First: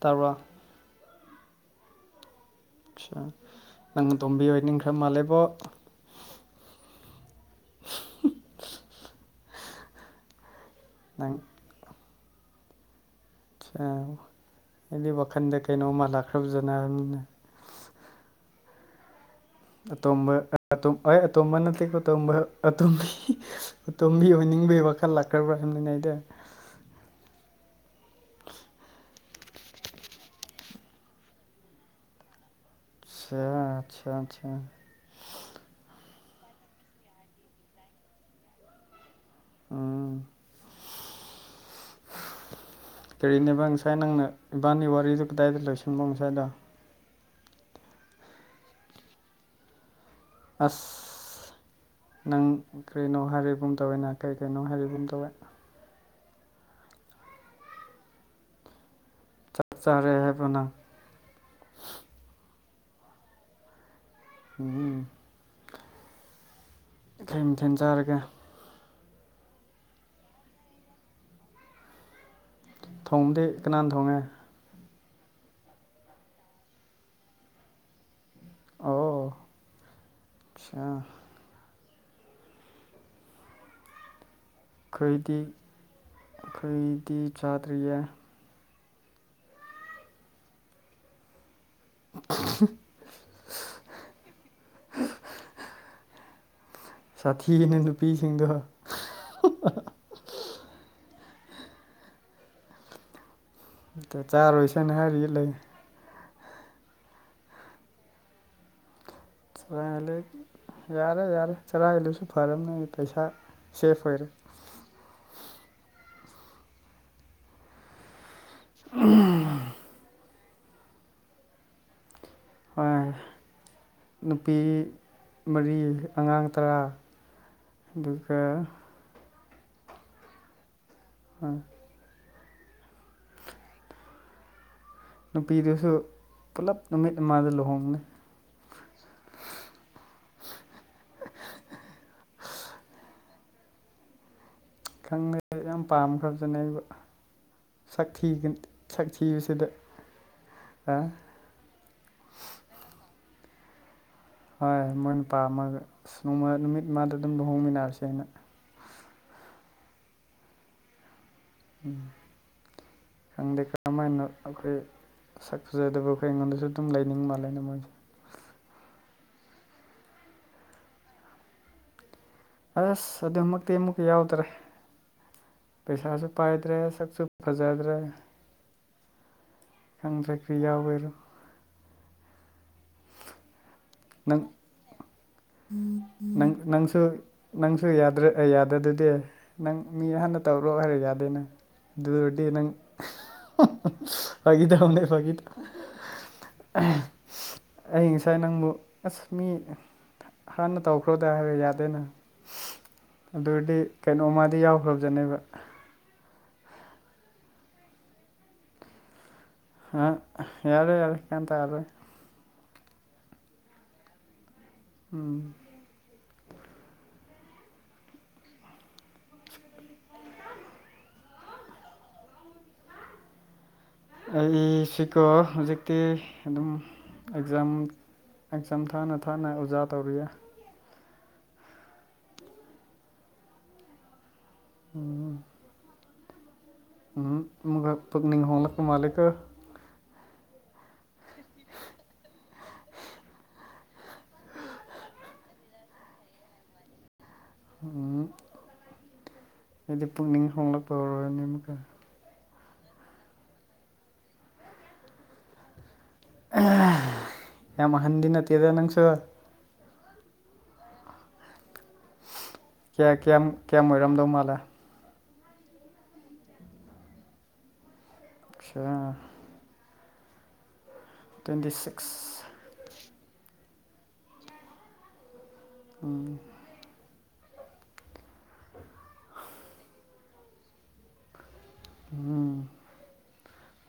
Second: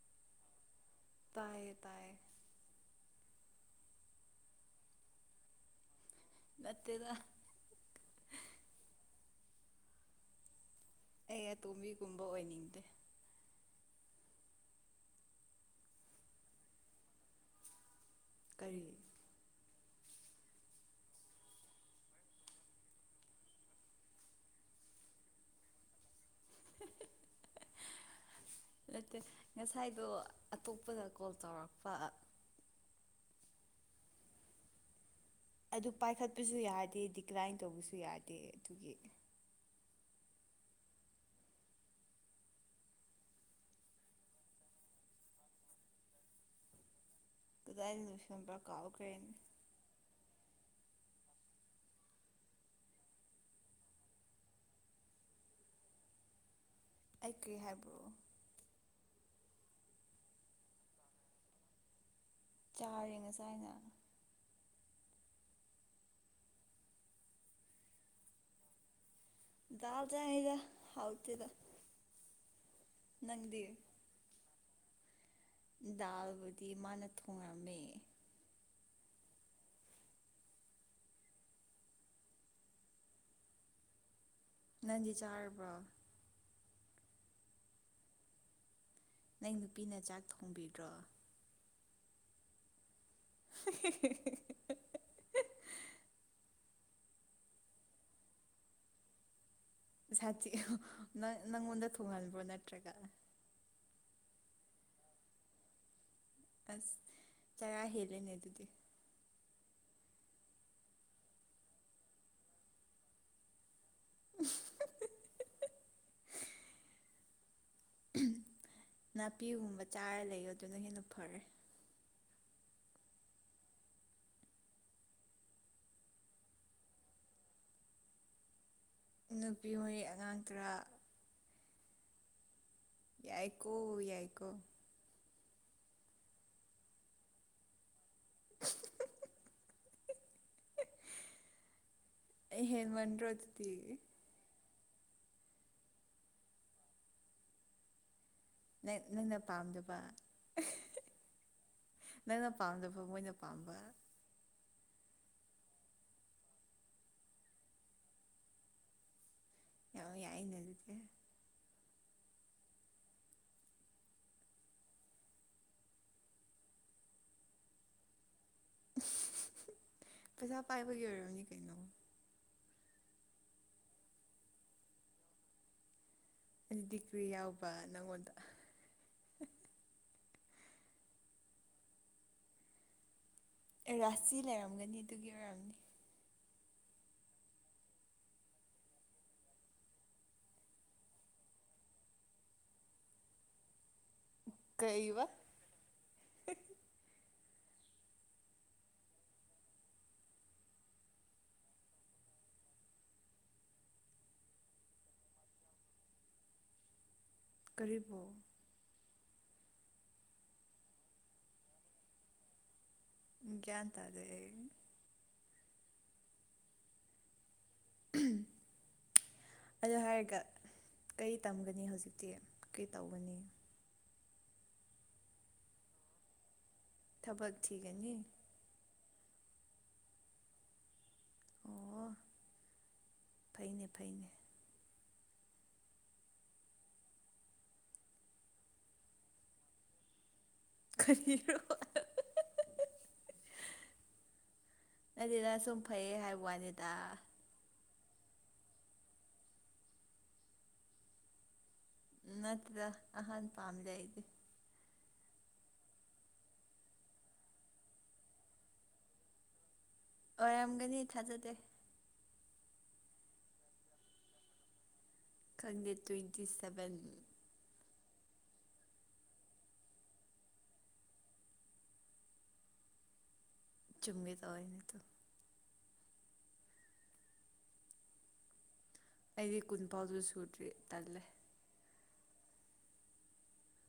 ꯇꯥꯕ꯭ꯔꯥ ꯇꯥꯏꯌꯦ ꯇꯥꯏꯌꯦ ꯆꯥ ꯅꯪ ꯑꯇꯣꯝꯕꯤ ꯑꯣꯏꯅꯤꯡꯈ꯭ꯔ ꯃꯥꯂꯦꯕꯣ ꯅꯠꯇꯦꯗ ꯅꯪ ꯑꯩ ꯑꯇꯣꯝꯕꯤꯒꯨꯝꯕ ꯑꯣꯏꯅꯤꯡꯗꯦ ꯆꯥ ꯑꯩꯗꯤ ꯋꯥꯈꯟꯗ ꯀꯩꯅꯣꯝꯃ ꯂꯥꯛꯈ꯭ꯔꯕꯖꯟꯅ ꯍꯥꯏꯕꯅꯤꯗ ꯀꯔꯤ ꯑꯇꯣꯝꯕ ꯑꯇꯨꯝ ꯑꯣꯏ ꯑꯇꯣꯝꯕ ꯅꯠꯇꯦꯀꯣ ꯇꯣꯝꯕ ꯑꯇꯣꯝꯕꯤ ꯑꯇꯣꯝꯕꯤ ꯑꯣꯏꯅꯤꯡꯕꯩ ꯋꯥꯈꯜ ꯂꯥꯛꯈ꯭ꯔꯕ꯭ꯔꯥ ꯍꯪꯂꯤꯉꯩꯗ [inaudible] ꯅꯠꯇꯦ ꯉꯁꯥꯏꯗꯣ ꯑꯇꯣꯞꯄꯗ ꯀꯣꯜ ꯇꯧꯔꯛꯄ ꯆꯥ ꯑꯆꯥ ꯑꯆꯥ ꯑꯗꯨ ꯄꯥꯏꯈꯠꯄꯁꯨ ꯌꯥꯗꯦ ꯗꯤꯀꯔꯥꯏꯟ ꯇꯧꯕꯁꯨ ꯌꯥꯗꯦ ꯑꯗꯨꯒꯤ ꯑꯥ ꯀꯔꯤꯅꯦꯕ ꯉꯁꯥꯏ ꯅꯪꯅ ꯏꯕꯥꯅꯤ ꯋꯥꯔꯤꯗꯨ ꯀꯗꯥꯏꯗ ꯂꯣꯏꯁꯟꯕ ꯉꯁꯥꯏꯗꯣ ꯀꯗꯥꯏꯗ ꯂꯣꯏ ꯁꯟꯕ꯭ꯔ ꯀꯥꯎꯈ꯭ꯔꯦ ꯑꯁ ꯅꯪ ꯀꯔꯤꯅꯣ ꯍꯥꯏꯔꯤꯕꯨꯝ ꯇꯧꯋꯦ ꯅ ꯀꯩ ꯀꯩꯅꯣ ꯍꯥꯏꯔꯤꯕꯒꯨꯝ ꯇꯧꯋꯦ ꯑꯩ ꯀꯔꯤ ꯍꯥꯏꯕ꯭ꯔꯣ ꯆꯥꯛ ꯆꯥꯔꯦ ꯍꯥꯏꯕ꯭ꯔꯣ ꯅꯪ ꯆꯥꯔꯦ ꯉꯁꯥꯏꯅ ꯎꯝ ꯃꯊꯦꯟ ꯃꯊꯦꯟ ꯆꯥꯔꯒꯦ ꯗꯥꯜ ꯆꯥꯑꯦꯗ ꯍꯥꯎ ꯇꯦꯗ ꯊꯣꯡꯕꯗꯤ ꯀꯅꯥꯅ ꯊꯣꯡꯉꯦ ꯗꯥꯜꯕꯨꯗꯤ ꯃꯥꯅ ꯊꯣꯡꯂꯝꯃꯦ ꯑꯣ ꯑꯆꯥ ꯅꯪꯗꯤ ꯑꯩꯈꯣꯏꯗꯤ ꯆꯥꯔꯕ꯭ꯔꯣ ꯑꯩꯈꯣꯏꯗꯤ ꯆꯥꯗ꯭ꯔꯤꯌꯦ ꯅꯪ ꯅꯨꯄꯤꯅ ꯆꯥꯛ ꯊꯣꯡꯕꯤꯗ꯭ꯔꯣ [inaudible] [inaudible] [inaudible] ꯁꯥꯊꯤꯅꯦ ꯅꯨꯄꯤꯁꯤꯡꯗꯣ ꯁꯥꯊꯤ ꯅꯪ ꯅꯪꯉꯣꯟꯗ ꯊꯣꯡꯍꯟꯕ꯭ꯔꯣ ꯅꯠꯇ꯭ꯔꯒ ꯑꯇꯩ ꯆꯥꯔꯣꯏꯁꯦꯅ ꯍꯥꯏꯔꯤ ꯂꯩ ꯑꯁ ꯆꯔꯥ ꯍꯦꯜꯂꯦꯅꯦ ꯑꯗꯨꯗꯤ ꯆꯔꯥ ꯍꯦꯜꯂꯦ ꯌꯥꯔꯦ ꯌꯥꯔꯦ ꯆꯔꯥ ꯍꯦꯜꯂꯁꯨ ꯐꯔꯕꯅꯦ ꯑꯩ ꯄꯩꯁꯥ ꯁꯦꯐ ꯑꯣꯏꯔꯦ [inaudible] ꯅꯥꯄꯤꯒꯨꯝꯕ ꯆꯥꯔ ꯂꯩꯌꯣ ꯑꯗꯨꯅ ꯍꯦꯟꯅ ꯐꯔꯦ ꯍꯣꯏ ꯅꯨꯄꯤ ꯃꯔꯤ ꯑꯉꯥꯡ ꯇꯔꯥ ꯑꯗꯨꯒ ꯅꯨꯄꯤ ꯍꯣꯏ ꯑꯉꯥꯡ ꯇꯔꯥ ꯍꯣꯏ ꯌꯥꯏꯀꯣ ꯌꯥꯏꯀꯣ ꯅꯨꯄꯤꯗꯨꯁꯨ ꯄꯨꯂꯞ ꯅꯨꯃꯤꯠ ꯑꯃꯗ ꯂꯨꯍꯣꯡꯒꯅꯤ ꯍꯦꯟꯃꯟꯗ꯭ꯔꯣ ꯑꯗꯨꯗꯤ ꯈꯪꯗꯦ ꯌꯥꯝ ꯄꯥꯝꯈ꯭ꯔꯖꯥꯠꯅꯦ ꯑꯩꯕꯨ ꯁꯛ ꯊꯤꯒꯅꯤ ꯅꯦ ꯅꯪꯅ ꯄꯥꯝꯗꯕ ꯅꯪꯅ ꯄꯥꯝꯗꯕ ꯃꯣꯏꯅ ꯄꯥꯝꯕ ꯍꯣꯏ ꯃꯣꯏꯅ ꯄꯥꯝꯃꯒ ꯅꯣꯡꯃ ꯅꯨꯃꯤꯠ ꯑꯃꯗ ꯑꯗꯨꯝ ꯂꯨꯍꯣꯡꯃꯤꯟꯅꯔꯁꯦꯅ ꯌꯥꯝ ꯌꯥꯏꯅꯦ ꯑꯗꯨꯗꯤ ꯎꯝ ꯈꯪꯗꯦ ꯀꯔꯝ ꯍꯥꯏꯅ ꯑꯩꯈꯣꯏ ꯁꯛ ꯐꯖꯗꯕ ꯑꯩꯈꯣꯏ ꯑꯩꯉꯣꯟꯗꯁꯨ ꯑꯗꯨꯝ ꯂꯩꯅꯤꯡ ꯃꯥꯜꯂꯦꯅꯦ ꯃꯣꯏ ꯄꯩꯁꯥ ꯄꯥꯏꯕꯒꯤ ꯑꯣꯏꯔꯝꯅꯤ ꯀꯩꯅꯣ ꯑꯁ ꯑꯗꯨꯃꯛꯇꯤ ꯑꯃꯨꯛꯀ ꯌꯥꯎꯗ꯭ꯔꯦ ꯄꯩꯁꯥꯁꯨ ꯄꯥꯏꯗ꯭ꯔꯦ ꯑꯗꯨꯗꯤ ꯀ꯭ꯔꯤ ꯁꯛꯁꯨ ꯌꯥꯎꯕ ꯐꯖꯗ꯭ꯔꯦ ꯅꯪꯉꯣꯟꯗ ꯈꯪꯗ꯭ꯔꯦ ꯀ꯭ꯔꯤ ꯌꯥꯎ ꯕꯩꯔꯣ ꯑꯦ ꯔꯥꯁꯤ ꯅꯪ ꯂꯩꯔꯝꯒꯅꯤ ꯑꯗꯨꯒꯤ ꯑꯣꯏꯔꯝꯅꯤ ꯅꯪ ꯅꯪꯁꯨ ꯅꯪꯁꯨ ꯌꯥꯗ꯭ꯔꯦ ꯑꯩ ꯌꯥꯗꯗꯨꯗꯤ ꯅꯪ ꯃꯤ ꯍꯥꯟꯅ ꯇꯧꯔꯣ ꯍꯥꯏꯔ ꯌꯥꯗꯦ ꯅꯪ ꯑꯗꯨ ꯑꯣꯏꯔꯗꯤ ꯅꯪ ꯐꯥꯒꯤ ꯇꯧꯕꯅꯦ ꯀꯩꯕ ꯐꯥꯒꯤ ꯇꯧꯕꯅꯦ ꯑꯩ ꯉꯁꯥꯏ ꯅꯪꯕꯨ ꯑꯁ ꯃꯤ ꯍꯥꯟꯅ ꯇꯧꯈ꯭ꯔꯣꯗ ꯍꯥꯏꯔ ꯌꯥꯗꯦꯅ ꯑꯗꯨꯗꯤ ꯀꯩꯅꯣꯝꯃꯥꯗꯤ ꯌꯥꯎꯈ꯭ꯔꯕꯖꯥꯠꯅꯦꯕ ꯀꯔꯤꯕꯨ ꯍꯥ ꯌꯥꯔꯦ ꯌꯥꯔꯦ ꯒ꯭ꯌꯥꯟ ꯇꯥꯔꯣꯏ ꯒ꯭ꯌꯥꯟ ꯇꯥꯗꯦ ꯑꯩ ꯎꯝ [inaudible] ꯑꯗꯨ ꯍꯥꯏꯔꯒ ꯀꯔꯤ ꯇꯝꯒꯅꯤ ꯍꯧꯖꯤꯛꯇꯤ ꯀꯔꯤ ꯇꯧꯒꯅꯤ ꯑꯩ ꯁꯤꯀꯣ ꯍꯧꯖꯤꯛꯇꯤ ꯑꯗꯨꯝ ꯊꯕꯛ ꯑꯦꯛꯖꯥꯝ ꯊꯤꯒꯅꯤ ꯑꯦꯛꯖꯥꯝ ꯊꯥꯅ ꯊꯥꯅ ꯑꯣꯖꯥ ꯇꯧꯔꯤꯌꯦ ꯑꯣ ꯐꯩꯅꯦ ꯐꯩꯅꯦ ꯎꯝ ꯎꯝ ꯑꯃꯨꯛꯀ ꯄꯨꯛꯅꯤꯡ ꯍꯣꯡꯂꯛꯄ ꯃꯥꯂꯦꯀꯣ ꯀꯔꯤꯔꯣ ꯅꯠꯇꯦꯗ ꯁꯨꯝ ꯐꯩꯌꯦ ꯍꯥꯏꯕ ꯋꯥꯅꯦꯗ ꯎꯝ ꯑꯩꯗꯤ ꯄꯨꯛꯅꯤꯡ ꯍꯣꯡꯂꯛꯄ [unintelligible] ꯑꯃꯨꯛꯀ ꯅꯠꯇꯦꯗ ꯑꯍꯟ ꯄꯥꯝꯗꯦ ꯑꯩꯗꯤ ꯌꯥꯝ ꯑꯍꯟꯗꯤ ꯅꯠꯇꯦꯗ ꯅꯪꯁꯨ ꯑꯣꯏꯔꯝꯒꯅꯤ ꯊꯥꯖꯗꯦ ꯀꯌꯥ ꯀꯌꯥꯝ ꯀꯌꯥꯝ ꯑꯣꯏꯔꯝꯗꯧ ꯃꯥꯜꯂꯦ ꯈꯪꯗꯦ ꯇ꯭ꯋꯦꯟꯇꯤ ꯁꯚꯦꯟ ꯑꯁꯥ ꯇ꯭ꯋꯦꯟꯇꯤ ꯁꯤꯛꯁ ꯆꯨꯝꯒꯦ ꯇꯧꯋꯦꯅꯦ ꯇꯨ ꯎꯝ ꯑꯩꯗꯤ ꯀꯨꯟ ꯐꯥꯎꯖꯨ ꯁꯨꯗ꯭ꯔꯤ ꯇꯜꯂꯦ ꯎꯝ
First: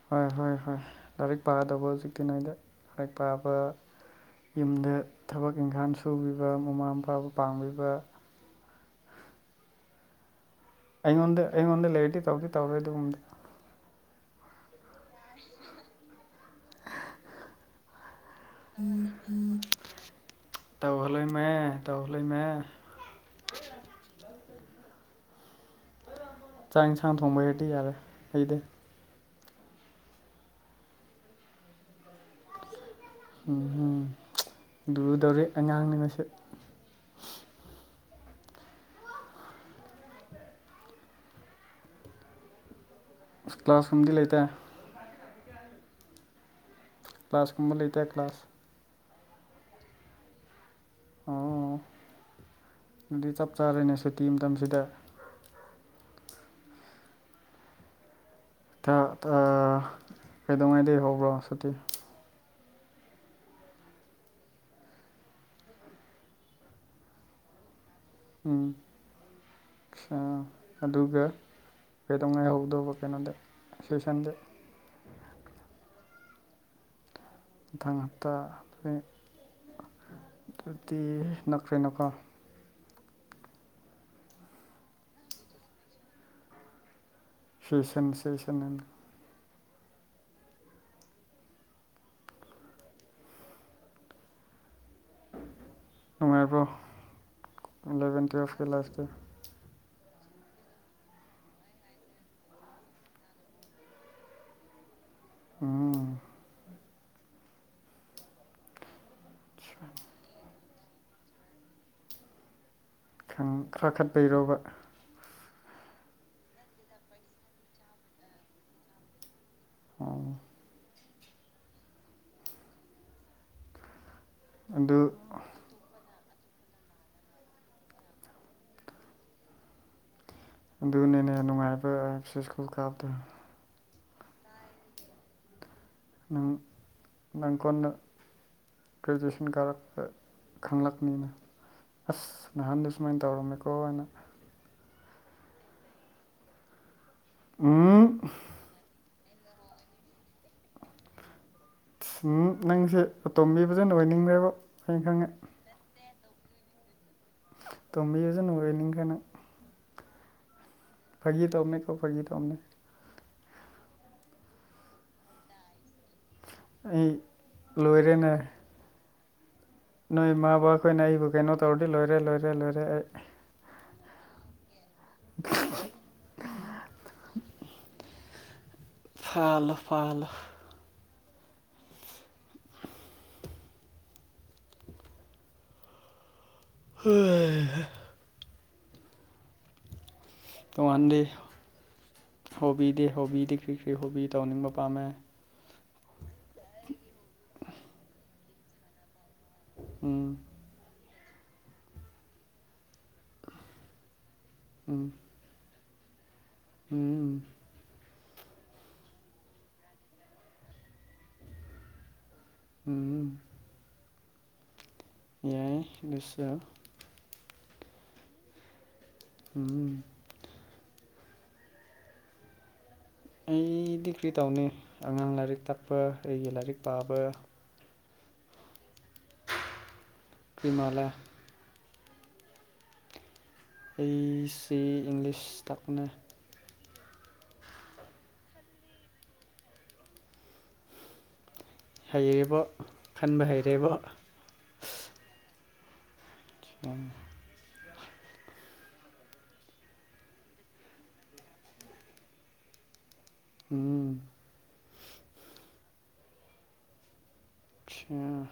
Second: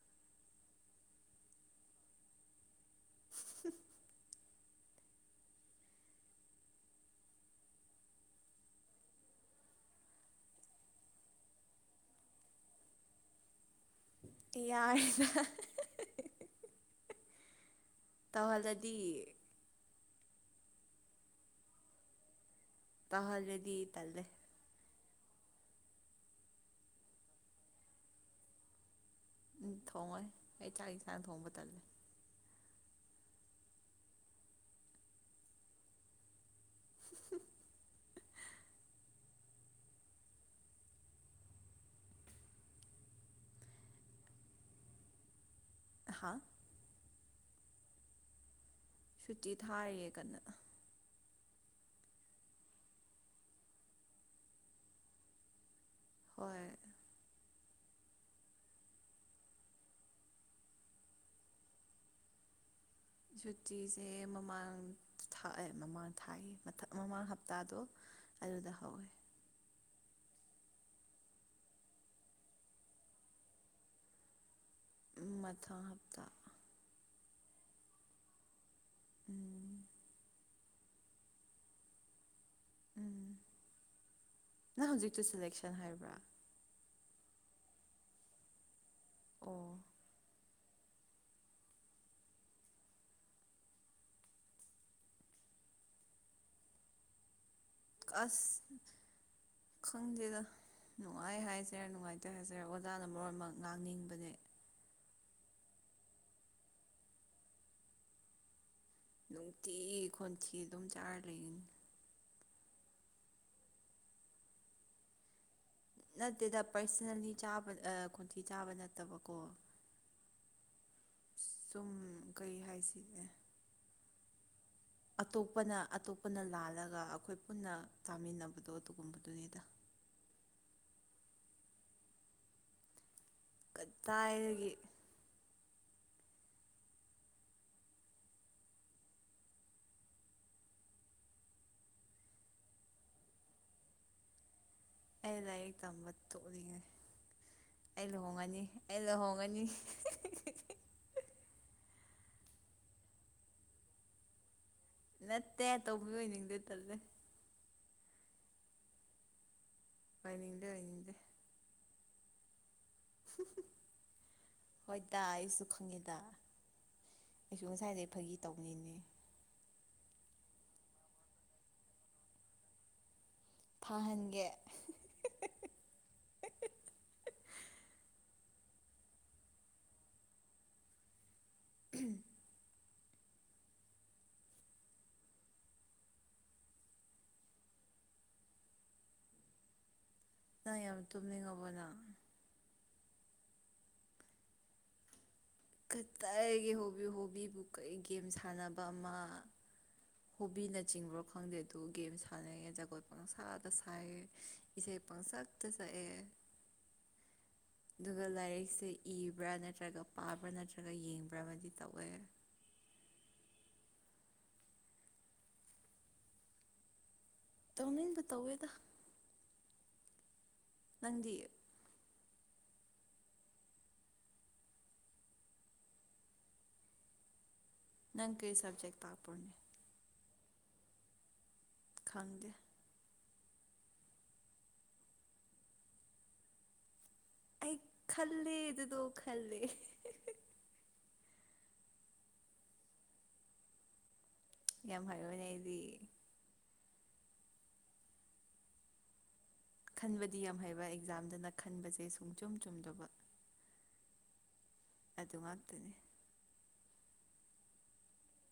ꯍꯣꯏ ꯍꯣꯏ ꯍꯣꯏ ꯂꯥꯔꯤꯛ ꯄꯥꯒꯗꯧꯕ ꯍꯧꯖꯤꯛꯇꯤ ꯅꯣꯏꯗꯤ ꯂꯥꯏꯛ ꯄꯥꯕ ꯌꯨꯝꯗ ꯊꯕꯛ ꯏꯪꯈꯥꯡ ꯁꯨꯕꯤꯕ ꯃꯃꯥ ꯃꯄꯥꯕꯨ ꯄꯥꯡꯕꯤꯕ ꯑꯩꯉꯣꯟꯗ ꯑꯩꯉꯣꯟꯗ ꯂꯩꯔꯗꯤ ꯇꯧꯗꯤ ꯇꯧꯔꯣꯏ ꯑꯗꯨꯒꯨꯝꯕꯗꯣ ꯀꯩꯌꯥꯔꯦꯗ ꯇꯧꯍꯜꯂꯗꯤ ꯇꯧꯍꯜꯂꯣꯏꯃꯦ ꯇꯧꯍꯜꯂꯣꯏꯃꯦ ꯇꯥꯍꯜꯂꯗꯤ ꯇꯜꯂꯦ ꯆꯥꯛ ꯏꯟꯁꯥꯡ ꯊꯣꯡꯕ ꯍꯩꯔꯗꯤ ꯌꯥꯔꯦ ꯑꯩꯗꯤ ꯎꯝ ꯊꯣꯡꯉꯣꯏ ꯑꯩ ꯆꯥꯛ ꯏꯟꯁꯥꯡ ꯊꯣꯡꯕ ꯇꯜꯂꯦ ꯎꯝꯍꯨꯝ ꯂꯨꯒꯗꯧꯔꯤ ꯑꯉꯥꯡꯅꯦ ꯃꯁꯦ [unintelligible] ꯀ꯭ꯂꯥꯁ ꯀꯨꯝꯗꯤ ꯂꯩꯇꯦ ꯑꯍꯥ ꯀ꯭ꯂꯥꯁ ꯀꯨꯝꯕ ꯂꯩꯇꯦ ꯀ꯭ꯂꯥꯁ ꯁꯨꯇꯤ ꯊꯥꯔꯤꯌꯦ ꯀꯟꯅ ꯑꯣ ꯗꯨꯗꯤ ꯆꯞ ꯆꯥꯔꯦꯅꯦ ꯁꯨꯇꯤ ꯃꯇꯝꯁꯤꯗ ꯍꯣꯏ ꯊꯥ ꯑꯥ ꯀꯩꯗꯧꯉꯩꯗꯩ ꯍꯧꯕ꯭ꯔꯣ ꯁꯨꯇꯤ ꯁꯨꯇꯤꯖꯦ ꯃꯃꯥꯡ ꯊꯥ ꯑꯦ ꯃꯃꯥꯡ ꯊꯥꯌꯦ ꯃꯊꯛ ꯃꯃꯥꯡ ꯍꯞꯇꯥꯗꯣ ꯎꯝ ꯑꯗꯨꯗ ꯍꯧꯋꯦ ꯁꯥ ꯑꯗꯨꯒ ꯀꯩꯗꯧꯉꯩ ꯍꯧꯗꯧꯕ ꯀꯩꯅꯣꯗꯤ ꯁꯦꯁꯟꯗꯤ ꯎꯝ ꯃꯊꯪ ꯍꯞꯇꯥ ꯃꯊꯪ ꯍꯞꯇꯥ ꯎꯝ ꯑꯗꯨꯗꯤ ꯅꯛꯈ꯭ꯔꯦꯅꯀꯣ ꯎꯝ ꯅꯪ ꯍꯧꯖꯤꯛꯇꯨ ꯁꯂꯦꯛꯁꯟ ꯍꯥꯏꯕ꯭ꯔꯥ ꯐꯦꯁꯟ ꯁꯦꯁꯟ ꯍꯥꯏꯝꯅꯦ ꯑꯣ ꯅꯨꯡꯉꯥꯏꯕ꯭ꯔꯣ ꯑꯦꯂꯚꯦꯟ ꯑꯁ ꯇꯨꯌꯦꯜꯐꯀꯤ ꯂꯥꯏꯐꯇ ꯈꯪꯗꯦꯗ ꯅꯨꯡꯉꯥꯏ ꯍꯥꯏꯁꯦꯔ ꯅꯨꯡꯉꯥꯏꯇꯦ ꯍꯥꯏꯁꯦꯔ ꯑꯣꯖꯥꯅ ꯃꯔꯣꯟꯃꯥ ꯉꯥꯡꯅꯤꯡꯕꯅꯦ ꯎꯝ꯫ ꯅꯨꯡꯇꯤꯒꯤ ꯈꯣꯟꯊꯤ ꯑꯗꯨꯝ ꯆꯔꯥ ꯂꯩꯒꯅꯤ ꯈꯪ ꯀꯥꯈꯠꯄꯩꯔꯣꯕ ꯅꯠꯇꯦꯗ ꯄꯔꯁꯅꯦꯜꯂꯤ ꯆꯥꯕ ꯑꯥ ꯈꯣꯟꯊꯤ ꯆꯥꯕ ꯅꯠꯇꯕꯀꯣ ꯑ ꯁꯨꯝ ꯀꯩ ꯍꯥꯏꯁꯤꯒꯦ ꯑꯗꯨ ꯑꯇꯣꯞꯄꯅ ꯑꯇꯣꯞꯄꯅ ꯂꯥꯜꯂꯒ ꯑꯩꯈꯣꯏ ꯄꯨꯟꯅ ꯀꯥꯃꯤꯟꯅꯕꯗꯣ ꯑꯗꯨꯒꯨꯝꯕꯗꯨꯅꯤꯗ ꯑꯗꯨꯅꯤꯅꯦ ꯅꯨꯡꯉꯥꯏꯕꯁꯦ ꯁ꯭ꯀꯨꯜ ꯀꯥꯕꯗ ꯀꯗꯥꯏꯗꯒꯤ ꯅꯪ ꯅꯪ ꯀꯣꯟꯅ ꯒ꯭ꯔꯦꯖꯨꯑꯦꯁꯟ ꯀꯥꯔꯝꯗꯥꯏ ꯈꯪꯂꯛꯀꯅꯤ ꯑꯁ ꯅꯍꯥꯟꯗ ꯁꯨꯃꯥꯏꯅ ꯇꯧꯔꯝꯃꯦꯀꯣ ꯍꯥꯏꯅ ꯑꯩ ꯂꯥꯏꯔꯤꯛ ꯇꯝꯕ ꯇꯣꯛꯅꯤꯡꯉꯦ ꯑꯩ ꯎꯝ ꯂꯨꯍꯣꯡꯉꯥꯅꯤ ꯑꯩ ꯂꯨꯍꯣꯡꯉꯥꯅꯤ ꯍꯨꯝ ꯅꯪꯁꯦ ꯑꯇꯣꯝꯕꯤ ꯐꯖꯅꯥ ꯑꯣꯏꯅꯤꯡꯂꯦꯕꯣ ꯅꯠꯇꯦ ꯑꯇꯣꯝꯕꯤ ꯑꯣꯏꯅꯤꯡꯗꯦ ꯇꯜꯂꯦ ꯇꯣꯝꯕꯤ ꯐꯖꯅꯥ ꯑꯣꯏꯅꯤꯡ ꯈꯔꯦ ꯅꯪ ꯑꯣꯏꯅꯤꯡꯗꯦ ꯑꯣꯏꯅꯤꯡꯗꯦ ꯐꯥꯒꯤ ꯇꯧꯅꯦ ꯀꯣ ꯐꯥꯒꯤ ꯇꯧꯅꯦ ꯍꯣꯏ ꯗ ꯑꯩꯁꯨ ꯈꯪꯉꯦꯗ ꯑꯩ ꯑꯩꯁꯨ ꯉꯁꯥꯏꯗꯒꯤ ꯂꯣꯏꯔꯦꯅꯦ ꯐꯥꯒꯤ ꯇꯧꯅꯤꯅꯦ ꯅꯣꯏ ꯏꯃꯥ ꯕꯕꯥ ꯑꯩꯈꯣꯏꯅ ꯑꯩꯕꯨ ꯀꯩꯅꯣ ꯇꯧꯔꯗꯤ ꯂꯣꯏꯔꯦ ꯂꯣꯏꯔꯦ ꯂꯣꯏꯔꯦ ꯑꯩ ꯐꯥꯍꯟꯒꯦ [inaudible] ꯐꯥꯍꯜꯂꯣ ꯐꯥꯍꯜꯂꯣ ꯎꯝ꯫ [inaudible] ꯅꯪ ꯌꯥꯝ ꯇꯣꯉꯥꯟꯗꯤ ꯇꯨꯝꯅꯤꯡꯉꯕꯣ ꯅꯪ ꯍꯣꯕꯤꯗꯤ ꯍꯣꯕꯤꯗꯤ ꯀꯔꯤ ꯀꯔꯤ ꯍꯣꯕꯤ ꯇꯧꯅꯤꯡꯕ ꯄꯥꯝꯃꯦ ꯀꯗꯥꯏꯗꯒꯤ ꯍꯣꯕꯤ ꯍꯣꯕꯤꯕꯨ ꯀꯔꯤ ꯒꯦꯝ ꯁꯥꯟꯅꯕ ꯃꯥ ꯎꯝ꯫ ꯕꯤꯅꯆꯤꯡꯕ꯭ꯔꯣ ꯈꯪꯗꯦ ꯑꯗꯨ ꯒꯦꯝ ꯁꯥꯟꯅꯩꯑꯦ ꯖꯥꯒꯣꯏ ꯄꯪꯁꯥꯗ ꯁꯥꯏꯌꯦ ꯏꯁꯩ ꯎꯝ ꯄꯪ ꯁꯛꯇ ꯁꯛꯑꯦ ꯎꯝ꯫ ꯑꯗꯨꯒ ꯂꯥꯏꯔꯤꯛꯁꯦ ꯏꯕ꯭ꯔꯥ ꯅꯠꯇ꯭ꯔꯥꯒ ꯄꯥꯕ꯭ꯔꯥ ꯅꯠꯇ꯭ꯔꯥꯒ ꯌꯦꯡꯕ꯭ꯔꯥ ꯑꯃꯗꯤ ꯇꯧꯋꯦ ꯎꯝ꯫ ꯌꯥꯏꯌꯦꯗꯨꯁꯨ ꯇꯧꯅꯤꯡꯕ ꯇꯧꯋꯦꯗꯥ ꯎꯝ꯫ ꯅꯪꯗꯤ ꯑꯩꯗꯤ ꯀꯔꯤ ꯇꯧꯅꯤ ꯑꯉꯥꯡ ꯂꯥꯏꯔꯤꯛ ꯇꯥꯛꯄ ꯑꯩꯒꯤ ꯂꯥꯏꯔꯤꯛ ꯄꯥꯕ ꯅꯪ ꯀꯩ ꯁꯕ꯭ꯖꯦꯛ ꯇꯥꯛꯄ꯭ꯔꯣꯅꯦ ꯀꯔꯤ ꯃꯥꯜꯂꯦ ꯈꯪꯗꯦ ꯑꯩ ꯁꯤ ꯏꯪꯂꯤꯁ ꯇꯥꯛꯄꯅꯦ ꯑꯩ ꯈꯜꯂꯦ ꯗꯨꯗꯣ ꯈꯜꯂꯦ ꯍꯩꯔꯦꯕꯣ ꯈꯟꯕ ꯍꯩꯔꯦꯕꯣ ꯌꯥꯝ ꯍꯩꯕꯅꯦ ꯑꯩꯗꯤ [unintelligible] ꯈꯟꯕꯗꯤ ꯌꯥꯝ ꯍꯩꯕ ꯑꯦꯛꯖꯥꯝꯗꯅ ꯈꯟꯕꯖꯦ ꯁꯨꯡꯆꯨꯝ ꯆꯨꯝꯗꯕ ꯎꯝ ꯑꯗꯨ ꯉꯥꯛꯇꯅꯤ ꯁꯌ꯭ꯥ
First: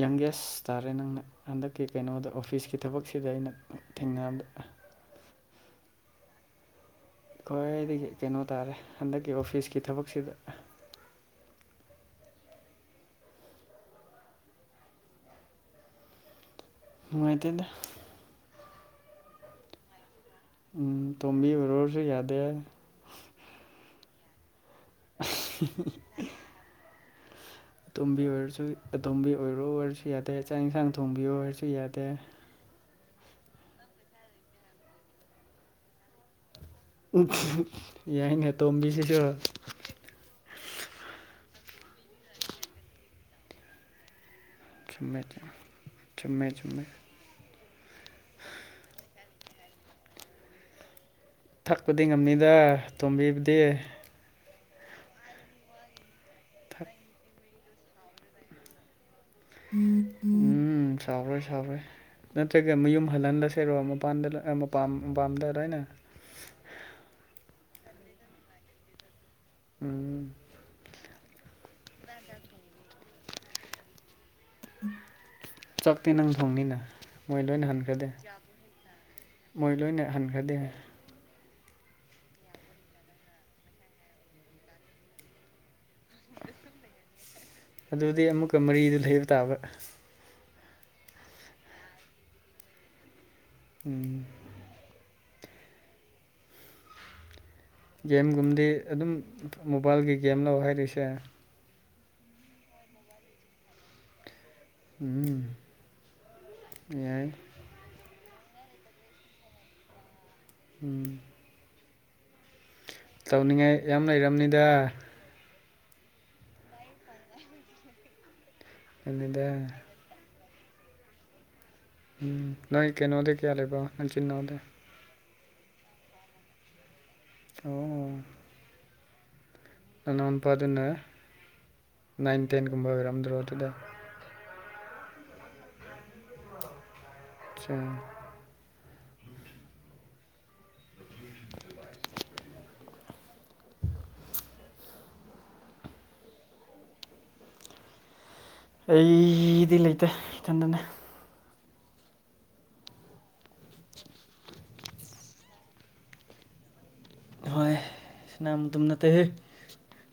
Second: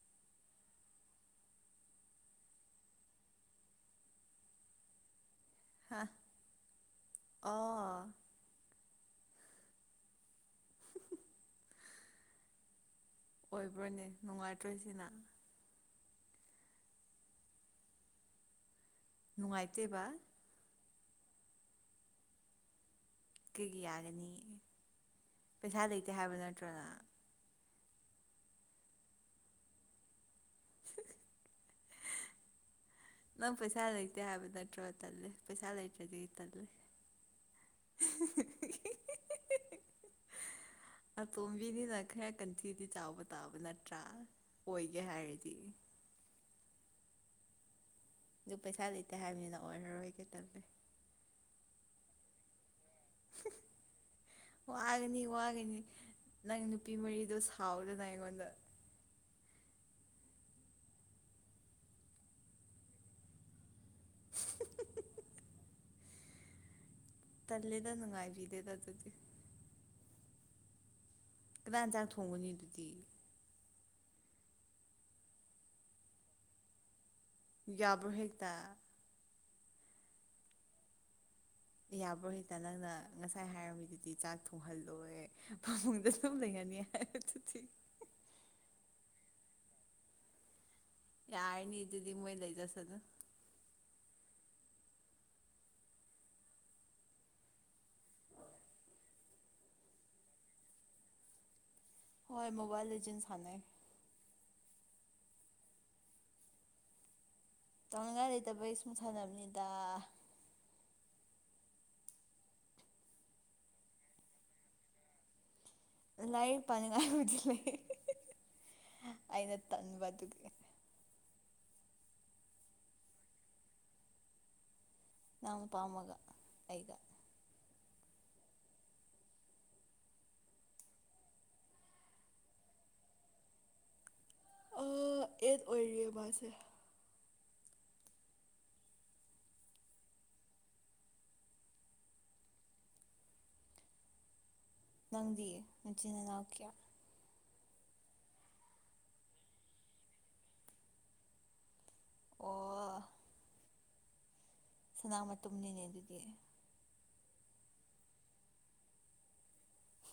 ꯌꯪꯒꯦꯁ ꯇꯥꯔꯦ ꯅꯪꯅ ꯍꯟꯗꯛꯀꯤ ꯀꯩꯅꯣꯗ ꯑꯣꯐꯤꯁꯀꯤ ꯊꯕꯛꯁꯤꯗ ꯑꯩꯅ ꯊꯦꯡꯅꯕꯗ ꯍꯥ ꯑꯣ ꯈ꯭ꯋꯥꯏꯗꯒꯤ ꯀꯩꯅꯣ ꯇꯥꯔꯦ ꯍꯟꯗꯛꯀꯤ ꯑꯣꯐꯤꯁꯀꯤ ꯊꯕꯛꯁꯤꯗ ꯑꯣꯏꯕ꯭ꯔꯣꯅꯦ ꯅꯨꯡꯉꯥꯏꯇ꯭ꯔꯣ ꯁꯤꯅ ꯅꯨꯡꯉꯥꯏꯇꯦꯗ ꯅꯨꯡꯉꯥꯏꯇꯦꯕꯥ ꯎꯝ ꯇꯣꯝꯕꯤ ꯑꯣꯏꯔꯣꯁꯨ ꯌꯥꯗꯦ ꯀꯩꯒꯤ ꯌꯥꯒꯅꯤ ꯄꯩꯁꯥ ꯂꯩꯇꯦ ꯍꯥꯏꯕ ꯅꯠꯇ꯭ꯔꯣ ꯅꯪ ꯑꯇꯣꯝꯕꯤ ꯑꯣꯏꯔꯁꯨ ꯑꯇꯣꯝꯕꯤ ꯑꯣꯏꯔꯣ ꯍꯥꯏꯔꯁꯨ ꯌꯥꯗꯦ ꯆꯥꯛ ꯏꯟꯁꯥꯡ ꯊꯣꯡꯕꯤꯌꯨ ꯍꯥꯏꯔꯁꯨ ꯌꯥꯗꯦ ꯅꯪ ꯄꯩꯁꯥ ꯂꯩꯇꯦ ꯍꯥꯏꯕ ꯅꯠꯇ꯭ꯔꯣ ꯇꯜꯂꯦ ꯄꯩꯁꯥ ꯂꯩꯇ꯭ꯔꯗꯤ ꯇꯜꯂꯦ ꯎꯝ ꯌꯥꯏꯅꯦ ꯑꯇꯣꯝꯕꯤꯁꯤꯁꯨ ꯑꯇꯣꯝꯕꯤꯅꯤꯅ ꯈꯔ ꯀꯟꯊꯤꯗꯤ ꯆꯥꯎꯕ ꯇꯥꯕ ꯅꯠꯇ꯭ꯔꯥ ꯑꯣꯏꯒꯦ ꯆꯨꯝꯃꯦ ꯆꯨ ꯍꯥꯏꯔꯗꯤ ꯆꯨꯝꯃꯦ ꯆꯨꯝꯃꯦ ꯑꯗꯨ ꯄꯩꯁꯥ ꯂꯩꯇꯦ ꯍꯥꯏꯕꯅꯤꯅ ꯑꯣꯏꯔꯔꯣꯏꯒꯦ ꯇꯜꯂꯦ ꯊꯛꯄꯗꯤ ꯉꯝꯅꯤꯗ ꯇꯣꯝꯕꯤꯕꯨꯗꯤ ꯋꯥꯒꯅꯤ ꯋꯥꯒꯅꯤ ꯅꯪ ꯅꯨꯄꯤ ꯃꯔꯤꯗꯣ ꯁꯥꯎꯗꯅ ꯑꯩꯉꯣꯟꯗ ꯎꯝ ꯁꯥꯎꯔꯣꯏ ꯁꯥꯎꯔꯣꯏ ꯅꯠꯇ꯭ꯔꯒ ꯃꯌꯨꯝ ꯍꯜꯍꯟꯂꯁꯦꯔꯣ ꯑꯃꯨꯛ ꯄꯥꯟꯗ ꯑ ꯃꯄꯥꯝ ꯃꯄꯥꯝꯗ ꯂꯣꯏꯅ ꯇꯜꯂꯦꯗ ꯅꯨꯡꯉꯥꯏꯕꯤꯗꯦꯗ ꯗꯨꯗꯤ ꯎꯝ ꯀꯅꯥꯟ ꯆꯥꯛ ꯊꯣꯡꯒꯅꯤ ꯗꯨꯗꯤ ꯆꯛꯇꯤ ꯅꯪ ꯊꯣꯡꯅꯤꯅ ꯃꯣꯏ ꯂꯣꯏꯅ ꯍꯟꯈ꯭ꯔꯗꯤ ꯌꯥꯕ꯭ꯔꯣ ꯍꯦꯛꯇ ꯃꯣꯏ ꯂꯣꯏꯅ ꯍꯟꯈ꯭ꯔꯗꯤ ꯌꯥꯕ꯭ꯔꯣ ꯍꯦꯛꯇ ꯅꯪꯅ ꯉꯁꯥꯏ ꯍꯥꯏꯔꯝꯃꯤꯗꯨꯗꯤ ꯆꯥꯛ ꯊꯣꯡꯍꯜꯂꯣꯏ ꯐꯃꯨꯡꯗ ꯁꯨꯝ ꯂꯩꯍꯟꯅꯤ ꯍꯥꯏ ꯑꯇꯨꯇꯤ ꯑꯗꯨꯗꯤ ꯑꯃꯨꯛꯀ ꯃꯔꯤꯗꯨ ꯂꯩꯕ ꯇꯥꯕ ꯌꯥꯔꯅꯤ ꯗꯨꯗꯤ ꯃꯣꯏ ꯂꯩꯖꯁꯅꯨ ꯎꯝ ꯒꯦꯝꯒꯨꯝꯕꯗꯤ ꯑꯗꯨꯝ ꯃꯣꯕꯥꯏꯜꯒꯤ ꯒꯦꯝꯂꯣ ꯍꯥꯏꯔꯤꯁꯦ ꯍꯣꯏ ꯃꯣꯕꯥꯏꯜ ꯂꯤꯖꯦꯟ ꯁꯥꯅꯩ ꯎꯝ ꯌꯥꯏ ꯇꯧꯅꯤꯡꯉꯥꯏ ꯂꯩꯇꯕꯩ ꯁꯨꯝ ꯁꯥꯟꯅꯕꯅꯤꯗꯥ ꯎꯝ ꯇꯧꯅꯤꯡꯉꯥꯏ ꯌꯥꯝ ꯂꯩꯔꯝꯅꯤꯗꯥ ꯂꯥꯏꯔꯤꯛ ꯄꯥꯅꯤꯡꯉꯥꯏꯕꯨꯗꯤ ꯂꯩ ꯑꯗꯨꯅꯤꯗ ꯑꯩꯅ ꯇꯟꯕꯗꯨꯒꯤ ꯎꯝ ꯅꯣꯏ ꯀꯩꯅꯣꯗꯤ ꯀꯌꯥ ꯂꯩꯕ ꯅꯆꯤꯟ ꯅꯥꯎꯗꯤ ꯏꯅꯥꯎꯅꯨꯄꯥ ꯑꯃꯒ ꯑꯩꯒ ꯑꯣ ꯅꯅꯥꯎ ꯅꯨꯄꯥꯗꯨꯅ ꯅꯥꯏꯟ ꯇꯦꯟꯒꯨꯝꯕ ꯑꯣꯏꯔꯝꯗ꯭ꯔꯣ ꯑꯗꯨꯗꯤ ꯑ ꯑꯦꯠ ꯑꯣꯏꯔꯤꯌꯦ ꯃꯥꯁꯦ [unintelligible] ꯅꯪꯗꯤ ꯅꯆꯤꯟ ꯅꯅꯥꯎ ꯀꯌꯥ ꯑꯩꯗꯤ ꯂꯩꯇꯦ ꯏꯊꯟꯗꯅꯦ ꯑꯣ ꯁꯅꯥ ꯃꯇꯨꯝꯅꯤꯅꯦ ꯑꯗꯨꯗꯤ ꯍꯣꯏ ꯁꯅꯥ ꯃꯇꯨꯝ ꯅꯠꯇꯦꯍꯦ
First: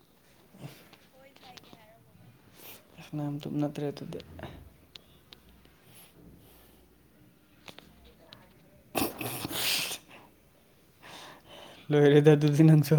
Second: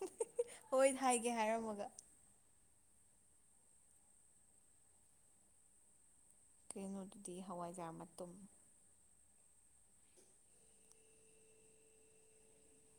[unintelligible] ꯍꯣꯏ ꯍꯥꯏꯒꯦ ꯍꯥꯏꯔꯝꯃꯒ ꯁꯅꯥ ꯃꯇꯨꯝ ꯅꯠꯇ꯭ꯔꯦ ꯑꯗꯨꯗꯤ ꯀꯩꯅꯣꯗꯨꯗꯤ ꯍꯋꯥꯏꯖꯥꯔ ꯃꯇꯨꯝ [unintelligible] ꯂꯣꯏꯔꯦꯗ ꯑꯗꯨꯗꯤ ꯅꯪꯁꯨ